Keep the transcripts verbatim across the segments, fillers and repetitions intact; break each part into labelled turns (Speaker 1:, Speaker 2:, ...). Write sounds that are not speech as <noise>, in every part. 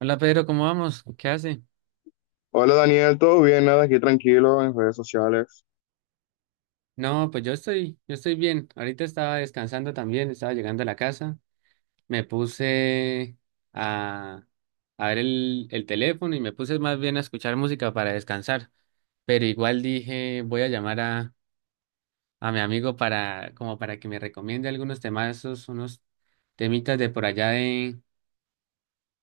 Speaker 1: Hola Pedro, ¿cómo vamos? ¿Qué hace?
Speaker 2: Hola Daniel, ¿todo bien? Nada, aquí tranquilo en redes sociales.
Speaker 1: No, pues yo estoy, yo estoy bien. Ahorita estaba descansando también, estaba llegando a la casa. Me puse a, a ver el, el teléfono y me puse más bien a escuchar música para descansar. Pero igual dije, voy a llamar a, a mi amigo para, como para que me recomiende algunos temazos, unos temitas de por allá de,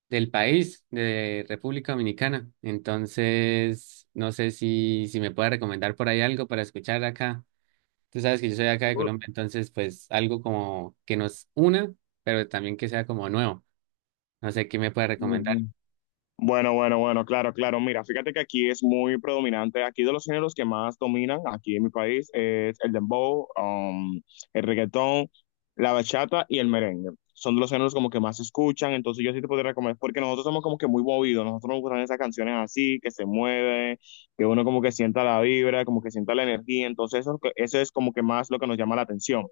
Speaker 1: del país, de República Dominicana. Entonces, no sé si, si me puede recomendar por ahí algo para escuchar acá. Tú sabes que yo soy acá de Colombia, entonces pues algo como que nos una, pero también que sea como nuevo. No sé qué me puede recomendar.
Speaker 2: Ujú. Bueno, bueno, bueno, claro, claro. Mira, fíjate que aquí es muy predominante. Aquí de los géneros que más dominan aquí en mi país es el dembow, um, el reggaetón, la bachata y el merengue. Son de los géneros como que más se escuchan. Entonces yo sí te podría recomendar, porque nosotros somos como que muy movidos. Nosotros nos gustan esas canciones así, que se mueven, que uno como que sienta la vibra, como que sienta la energía. Entonces eso, eso es como que más lo que nos llama la atención.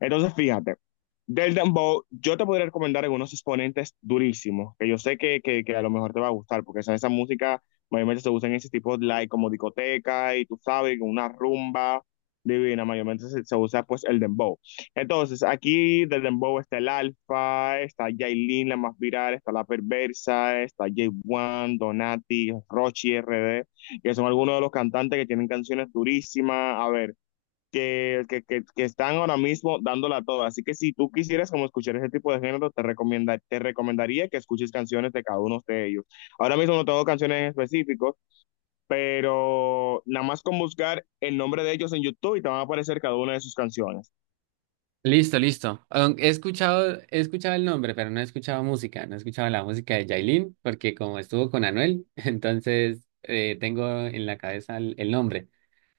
Speaker 2: Entonces, fíjate, del dembow, yo te podría recomendar algunos exponentes durísimos, que yo sé que, que, que a lo mejor te va a gustar, porque esa, esa música mayormente se usa en ese tipo de like, como discoteca, y tú sabes, con una rumba divina, mayormente se, se usa pues el dembow. Entonces, aquí del dembow está el Alfa, está Yailin, la más viral, está La Perversa, está J uno, Donati, Rochi, R D, que son algunos de los cantantes que tienen canciones durísimas. A ver que, que, que, que están ahora mismo dándola toda. Así que si tú quisieras como escuchar ese tipo de género, te recomienda, te recomendaría que escuches canciones de cada uno de ellos. Ahora mismo no tengo canciones en específico, pero nada más con buscar el nombre de ellos en YouTube y te van a aparecer cada una de sus canciones.
Speaker 1: Listo, listo. Aun- He escuchado, he escuchado el nombre, pero no he escuchado música. No he escuchado la música de Yailin, porque como estuvo con Anuel, <laughs> entonces eh, tengo en la cabeza el, el nombre.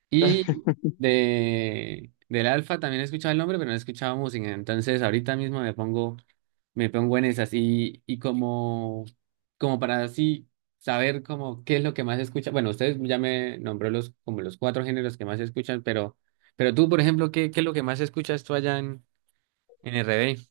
Speaker 1: Y de, del Alfa también he escuchado el nombre, pero no he escuchado música. Entonces ahorita mismo me pongo, me pongo en esas. Y, y como, como para así saber como qué es lo que más escucha. Bueno, ustedes ya me nombró los, como los cuatro géneros que más escuchan, pero, pero tú, por ejemplo, ¿qué, ¿qué es lo que más escuchas tú allá en, en R D?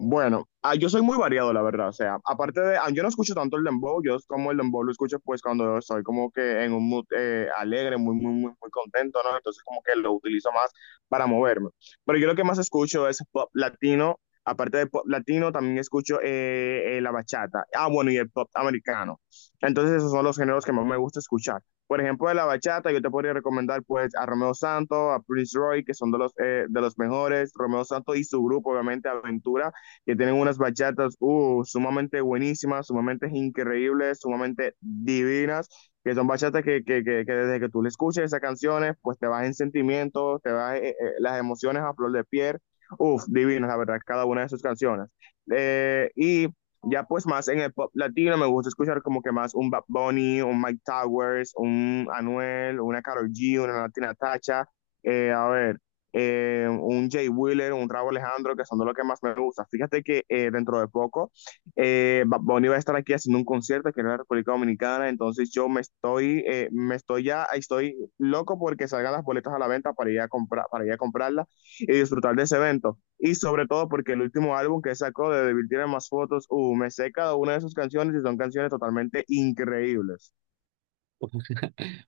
Speaker 2: Bueno, ah, yo soy muy variado, la verdad. O sea, aparte de, ah, yo no escucho tanto el dembow, yo como el dembow lo escucho pues cuando estoy como que en un mood eh, alegre, muy, muy, muy, muy contento, ¿no? Entonces como que lo utilizo más para moverme. Pero yo lo que más escucho es pop latino. Aparte de pop latino, también escucho eh, eh, la bachata. Ah, bueno, y el pop americano. Entonces esos son los géneros que más me gusta escuchar. Por ejemplo, de la bachata, yo te podría recomendar pues a Romeo Santos, a Prince Roy, que son de los, eh, de los mejores. Romeo Santos y su grupo, obviamente, Aventura, que tienen unas bachatas uh, sumamente buenísimas, sumamente increíbles, sumamente divinas, que son bachatas que, que, que, que, desde que tú le escuches esas canciones, pues te vas en sentimientos, te vas eh, eh, las emociones a flor de piel. Uf, divinas, la verdad, cada una de sus canciones. Eh, y ya pues más en el pop latino me gusta escuchar como que más un Bad Bunny, un Mike Towers, un Anuel, una Karol G, una Latina Tacha. Eh, a ver, eh, un Jay Wheeler, un Raúl Alejandro, que son de los que más me gusta. Fíjate que eh, dentro de poco eh, Bonnie va a estar aquí haciendo un concierto aquí en la República Dominicana, entonces yo me estoy, eh, me estoy ya, estoy loco porque salgan las boletas a la venta para ir a comprar, para ir a comprarla y disfrutar de ese evento. Y sobre todo porque el último álbum que sacó de Devil tiene más fotos, uh, me sé cada una de sus canciones y son canciones totalmente increíbles.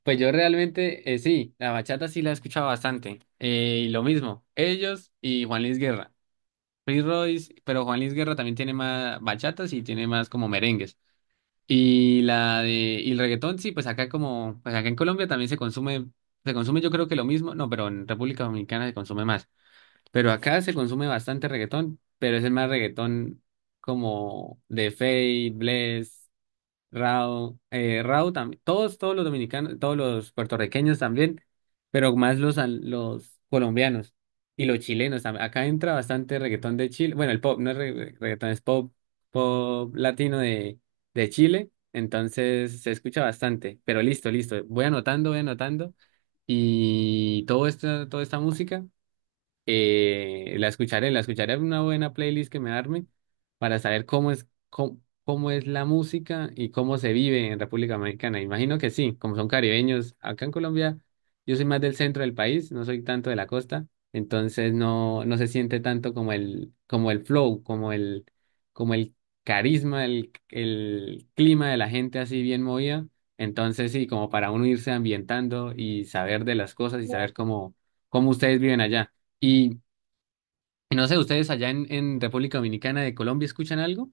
Speaker 1: Pues yo realmente, eh, sí, la bachata sí la he escuchado bastante. Eh, y lo mismo, ellos y Juan Luis Guerra. Prince Royce, pero Juan Luis Guerra también tiene más bachatas y tiene más como merengues. Y la de y el reggaetón, sí, pues acá como, pues acá en Colombia también se consume, se consume yo creo que lo mismo, no, pero en República Dominicana se consume más. Pero acá se consume bastante reggaetón, pero es el más reggaetón como de Fate, Bless, Rao, eh, Rao también, todos, todos los dominicanos, todos los puertorriqueños también, pero más los, an- los colombianos y los chilenos también. Acá entra bastante reggaetón de Chile, bueno, el pop, no es re- reggaetón, es pop, pop latino de, de Chile, entonces se escucha bastante, pero listo, listo, voy anotando, voy anotando y todo esto, toda esta música. Eh, la escucharé, la escucharé en una buena playlist que me arme para saber cómo es, cómo, cómo es la música y cómo se vive en República Dominicana. Imagino que sí, como son caribeños, acá en Colombia yo soy más del centro del país, no soy tanto de la costa, entonces no, no se siente tanto como el, como el flow, como el, como el carisma, el, el clima de la gente así bien movida. Entonces sí, como para uno irse ambientando y saber de las cosas y saber cómo, cómo ustedes viven allá. Y, y no sé, ¿ustedes allá en, en República Dominicana de Colombia escuchan algo?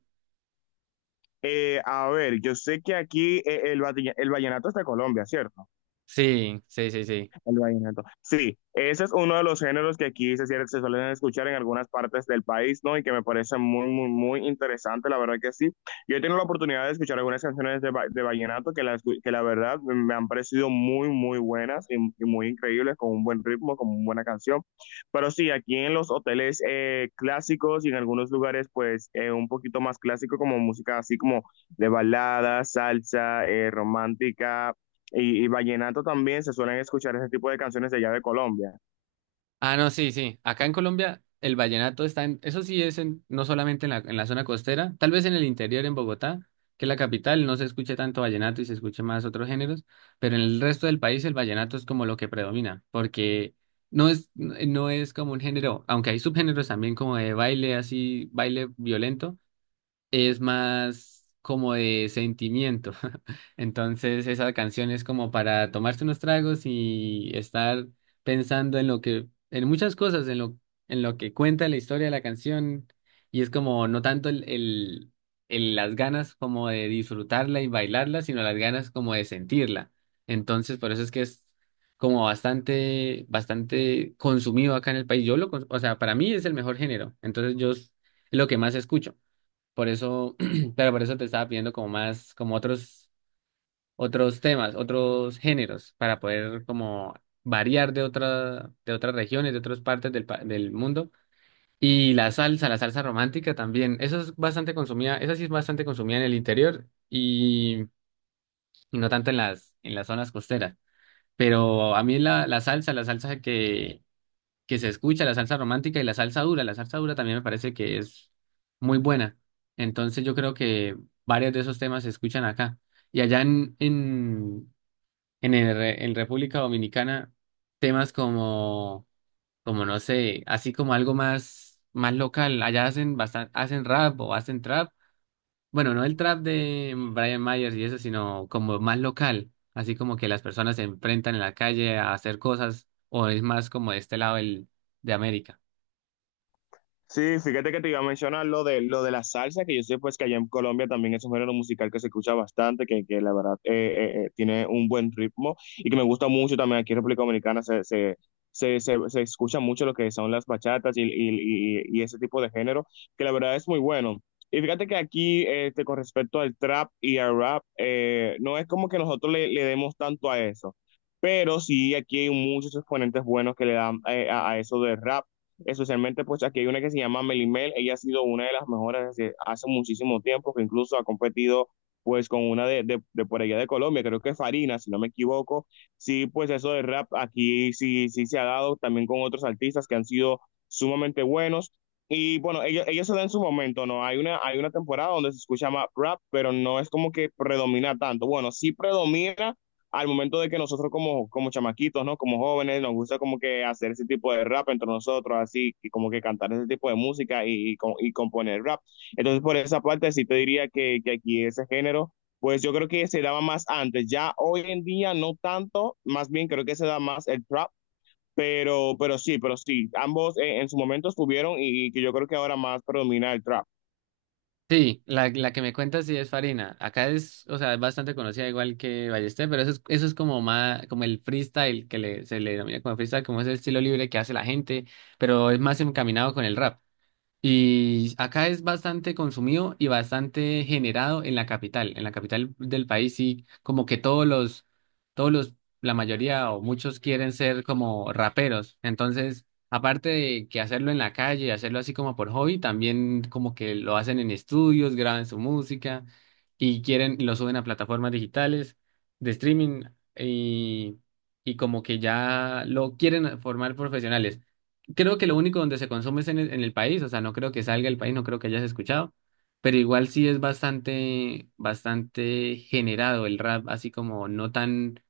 Speaker 2: Eh, a ver, yo sé que aquí eh, el, el vallenato es de Colombia, ¿cierto?
Speaker 1: Sí, sí, sí, sí.
Speaker 2: El vallenato. Sí, ese es uno de los géneros que aquí se, cier- se suelen escuchar en algunas partes del país, ¿no? Y que me parece muy, muy, muy interesante, la verdad que sí. Yo he tenido la oportunidad de escuchar algunas canciones de, va- de vallenato que la, que la verdad me han parecido muy, muy buenas y, y muy increíbles, con un buen ritmo, con una buena canción. Pero sí, aquí en los hoteles eh, clásicos y en algunos lugares, pues, eh, un poquito más clásico, como música así como de balada, salsa, eh, romántica y, y vallenato también se suelen escuchar ese tipo de canciones de allá de Colombia.
Speaker 1: Ah, no, sí, sí. Acá en Colombia el vallenato está en, eso sí es en, no solamente en la, en la zona costera, tal vez en el interior, en Bogotá, que es la capital, no se escucha tanto vallenato y se escucha más otros géneros, pero en el resto del país el vallenato es como lo que predomina, porque no es, no no es como un género, aunque hay subgéneros también como de baile así, baile violento, es más como de sentimiento. <laughs> Entonces, esa canción es como para tomarse unos tragos y estar pensando en lo que, en muchas cosas, en lo, en lo que cuenta la historia de la canción. Y es como no tanto el, el, el- las ganas como de disfrutarla y bailarla, sino las ganas como de sentirla. Entonces, por eso es que es como bastante, bastante consumido acá en el país. Yo lo, cons- o sea, para mí es el mejor género. Entonces, yo es lo que más escucho. Por eso, <clears throat> pero por eso te estaba pidiendo como más, como otros, otros temas, otros géneros, para poder como variar de otra, de otras regiones, de otras partes del, pa- del mundo. Y la salsa, la salsa romántica también. Eso es bastante consumida, esa sí es bastante consumida en el interior y, y no tanto en las, en las zonas costeras. Pero a mí la, la salsa, la salsa que que se escucha, la salsa romántica y la salsa dura. La salsa dura también me parece que es muy buena. Entonces yo creo que varios de esos temas se escuchan acá. Y allá en, en, en, el re- en República Dominicana, temas como, como no sé, así como algo más, más local. Allá hacen bastan- hacen rap o hacen trap. Bueno, no el trap de Brian Myers y eso, sino como más local. Así como que las personas se enfrentan en la calle a hacer cosas, o es más como de este lado del, de América.
Speaker 2: Sí, fíjate que te iba a mencionar lo de, lo de la salsa, que yo sé pues que allá en Colombia también es un género musical que se escucha bastante, que, que la verdad eh, eh, eh, tiene un buen ritmo y que me gusta mucho también aquí en República Dominicana se, se, se, se, se escucha mucho lo que son las bachatas y, y, y- y ese tipo de género, que la verdad es muy bueno. Y fíjate que aquí, este, con respecto al trap y al rap, eh, no es como que nosotros le, le demos tanto a eso. Pero sí, aquí hay muchos exponentes buenos que le dan eh, a, a eso del rap. Especialmente, pues aquí hay una que se llama Melimel. Ella ha sido una de las mejores desde hace muchísimo tiempo, que incluso ha competido pues con una de, de, de por allá de Colombia, creo que es Farina, si no me equivoco. Sí, pues eso de rap aquí sí, sí se ha dado también con otros artistas que han sido sumamente buenos. Y bueno, ellos, ellos se dan en su momento, ¿no? Hay una, hay una temporada donde se escucha más rap, pero no es como que predomina tanto. Bueno, sí predomina, al momento de que nosotros como, como chamaquitos, ¿no? Como jóvenes, nos gusta como que hacer ese tipo de rap entre nosotros, así, y como que cantar ese tipo de música y, y, y componer rap. Entonces, por esa parte, sí te diría que, que aquí ese género, pues yo creo que se daba más antes. Ya hoy en día no tanto, más bien creo que se da más el trap, pero, pero sí, pero sí, ambos en, en su momento estuvieron y, y que yo creo que ahora más predomina el trap.
Speaker 1: Sí, la, la que me cuentas sí es Farina. Acá es, o sea, es bastante conocida igual que Ballester, pero eso es, eso es como más, como el freestyle que le, se le denomina como freestyle, como ese estilo libre que hace la gente, pero es más encaminado con el rap. Y acá es bastante consumido y bastante generado en la capital. En la capital del país sí, como que todos los, todos los, la mayoría o muchos quieren ser como raperos. Entonces, aparte de que hacerlo en la calle, hacerlo así como por hobby, también como que lo hacen en estudios, graban su música y quieren, lo suben a plataformas digitales de streaming y, y como que ya lo quieren formar profesionales, creo que lo único donde se consume es en el, en el país, o sea, no creo que salga del país, no creo que hayas escuchado, pero igual sí es bastante, bastante generado el rap, así como no tan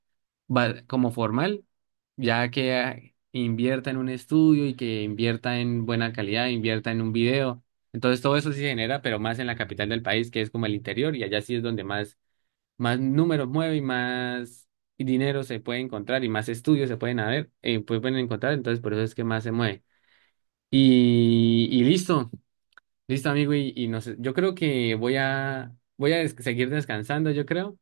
Speaker 1: va- como formal, ya que ah, invierta en un estudio y que invierta en buena calidad, invierta en un video. Entonces todo eso sí se genera, pero más en la capital del país, que es como el interior, y allá sí es donde más, más números mueve y más dinero se puede encontrar y más estudios se pueden haber, eh, pueden encontrar, entonces por eso es que más se mueve. Y, y listo, listo amigo, y, y no sé, yo creo que voy a, voy a des- seguir descansando, yo creo,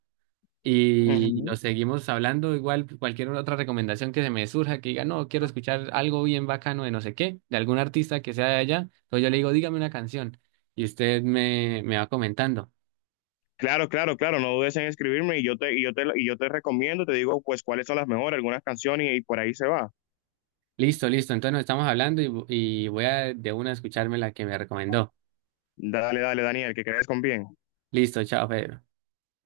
Speaker 1: y, y
Speaker 2: Ujú.
Speaker 1: nos seguimos hablando, igual cualquier otra recomendación que se me surja, que diga, no, quiero escuchar algo bien bacano de no sé qué, de algún artista que sea de allá, entonces yo le digo, dígame una canción, y usted me, me va comentando,
Speaker 2: Claro, claro, claro, no dudes en escribirme y yo te, y yo te, y yo te recomiendo, te digo pues cuáles son las mejores, algunas canciones y, y por ahí se va.
Speaker 1: listo, listo, entonces nos estamos hablando y, y voy a de una escucharme la que me recomendó,
Speaker 2: Dale, dale, Daniel, que crees con bien.
Speaker 1: listo, chao Pedro.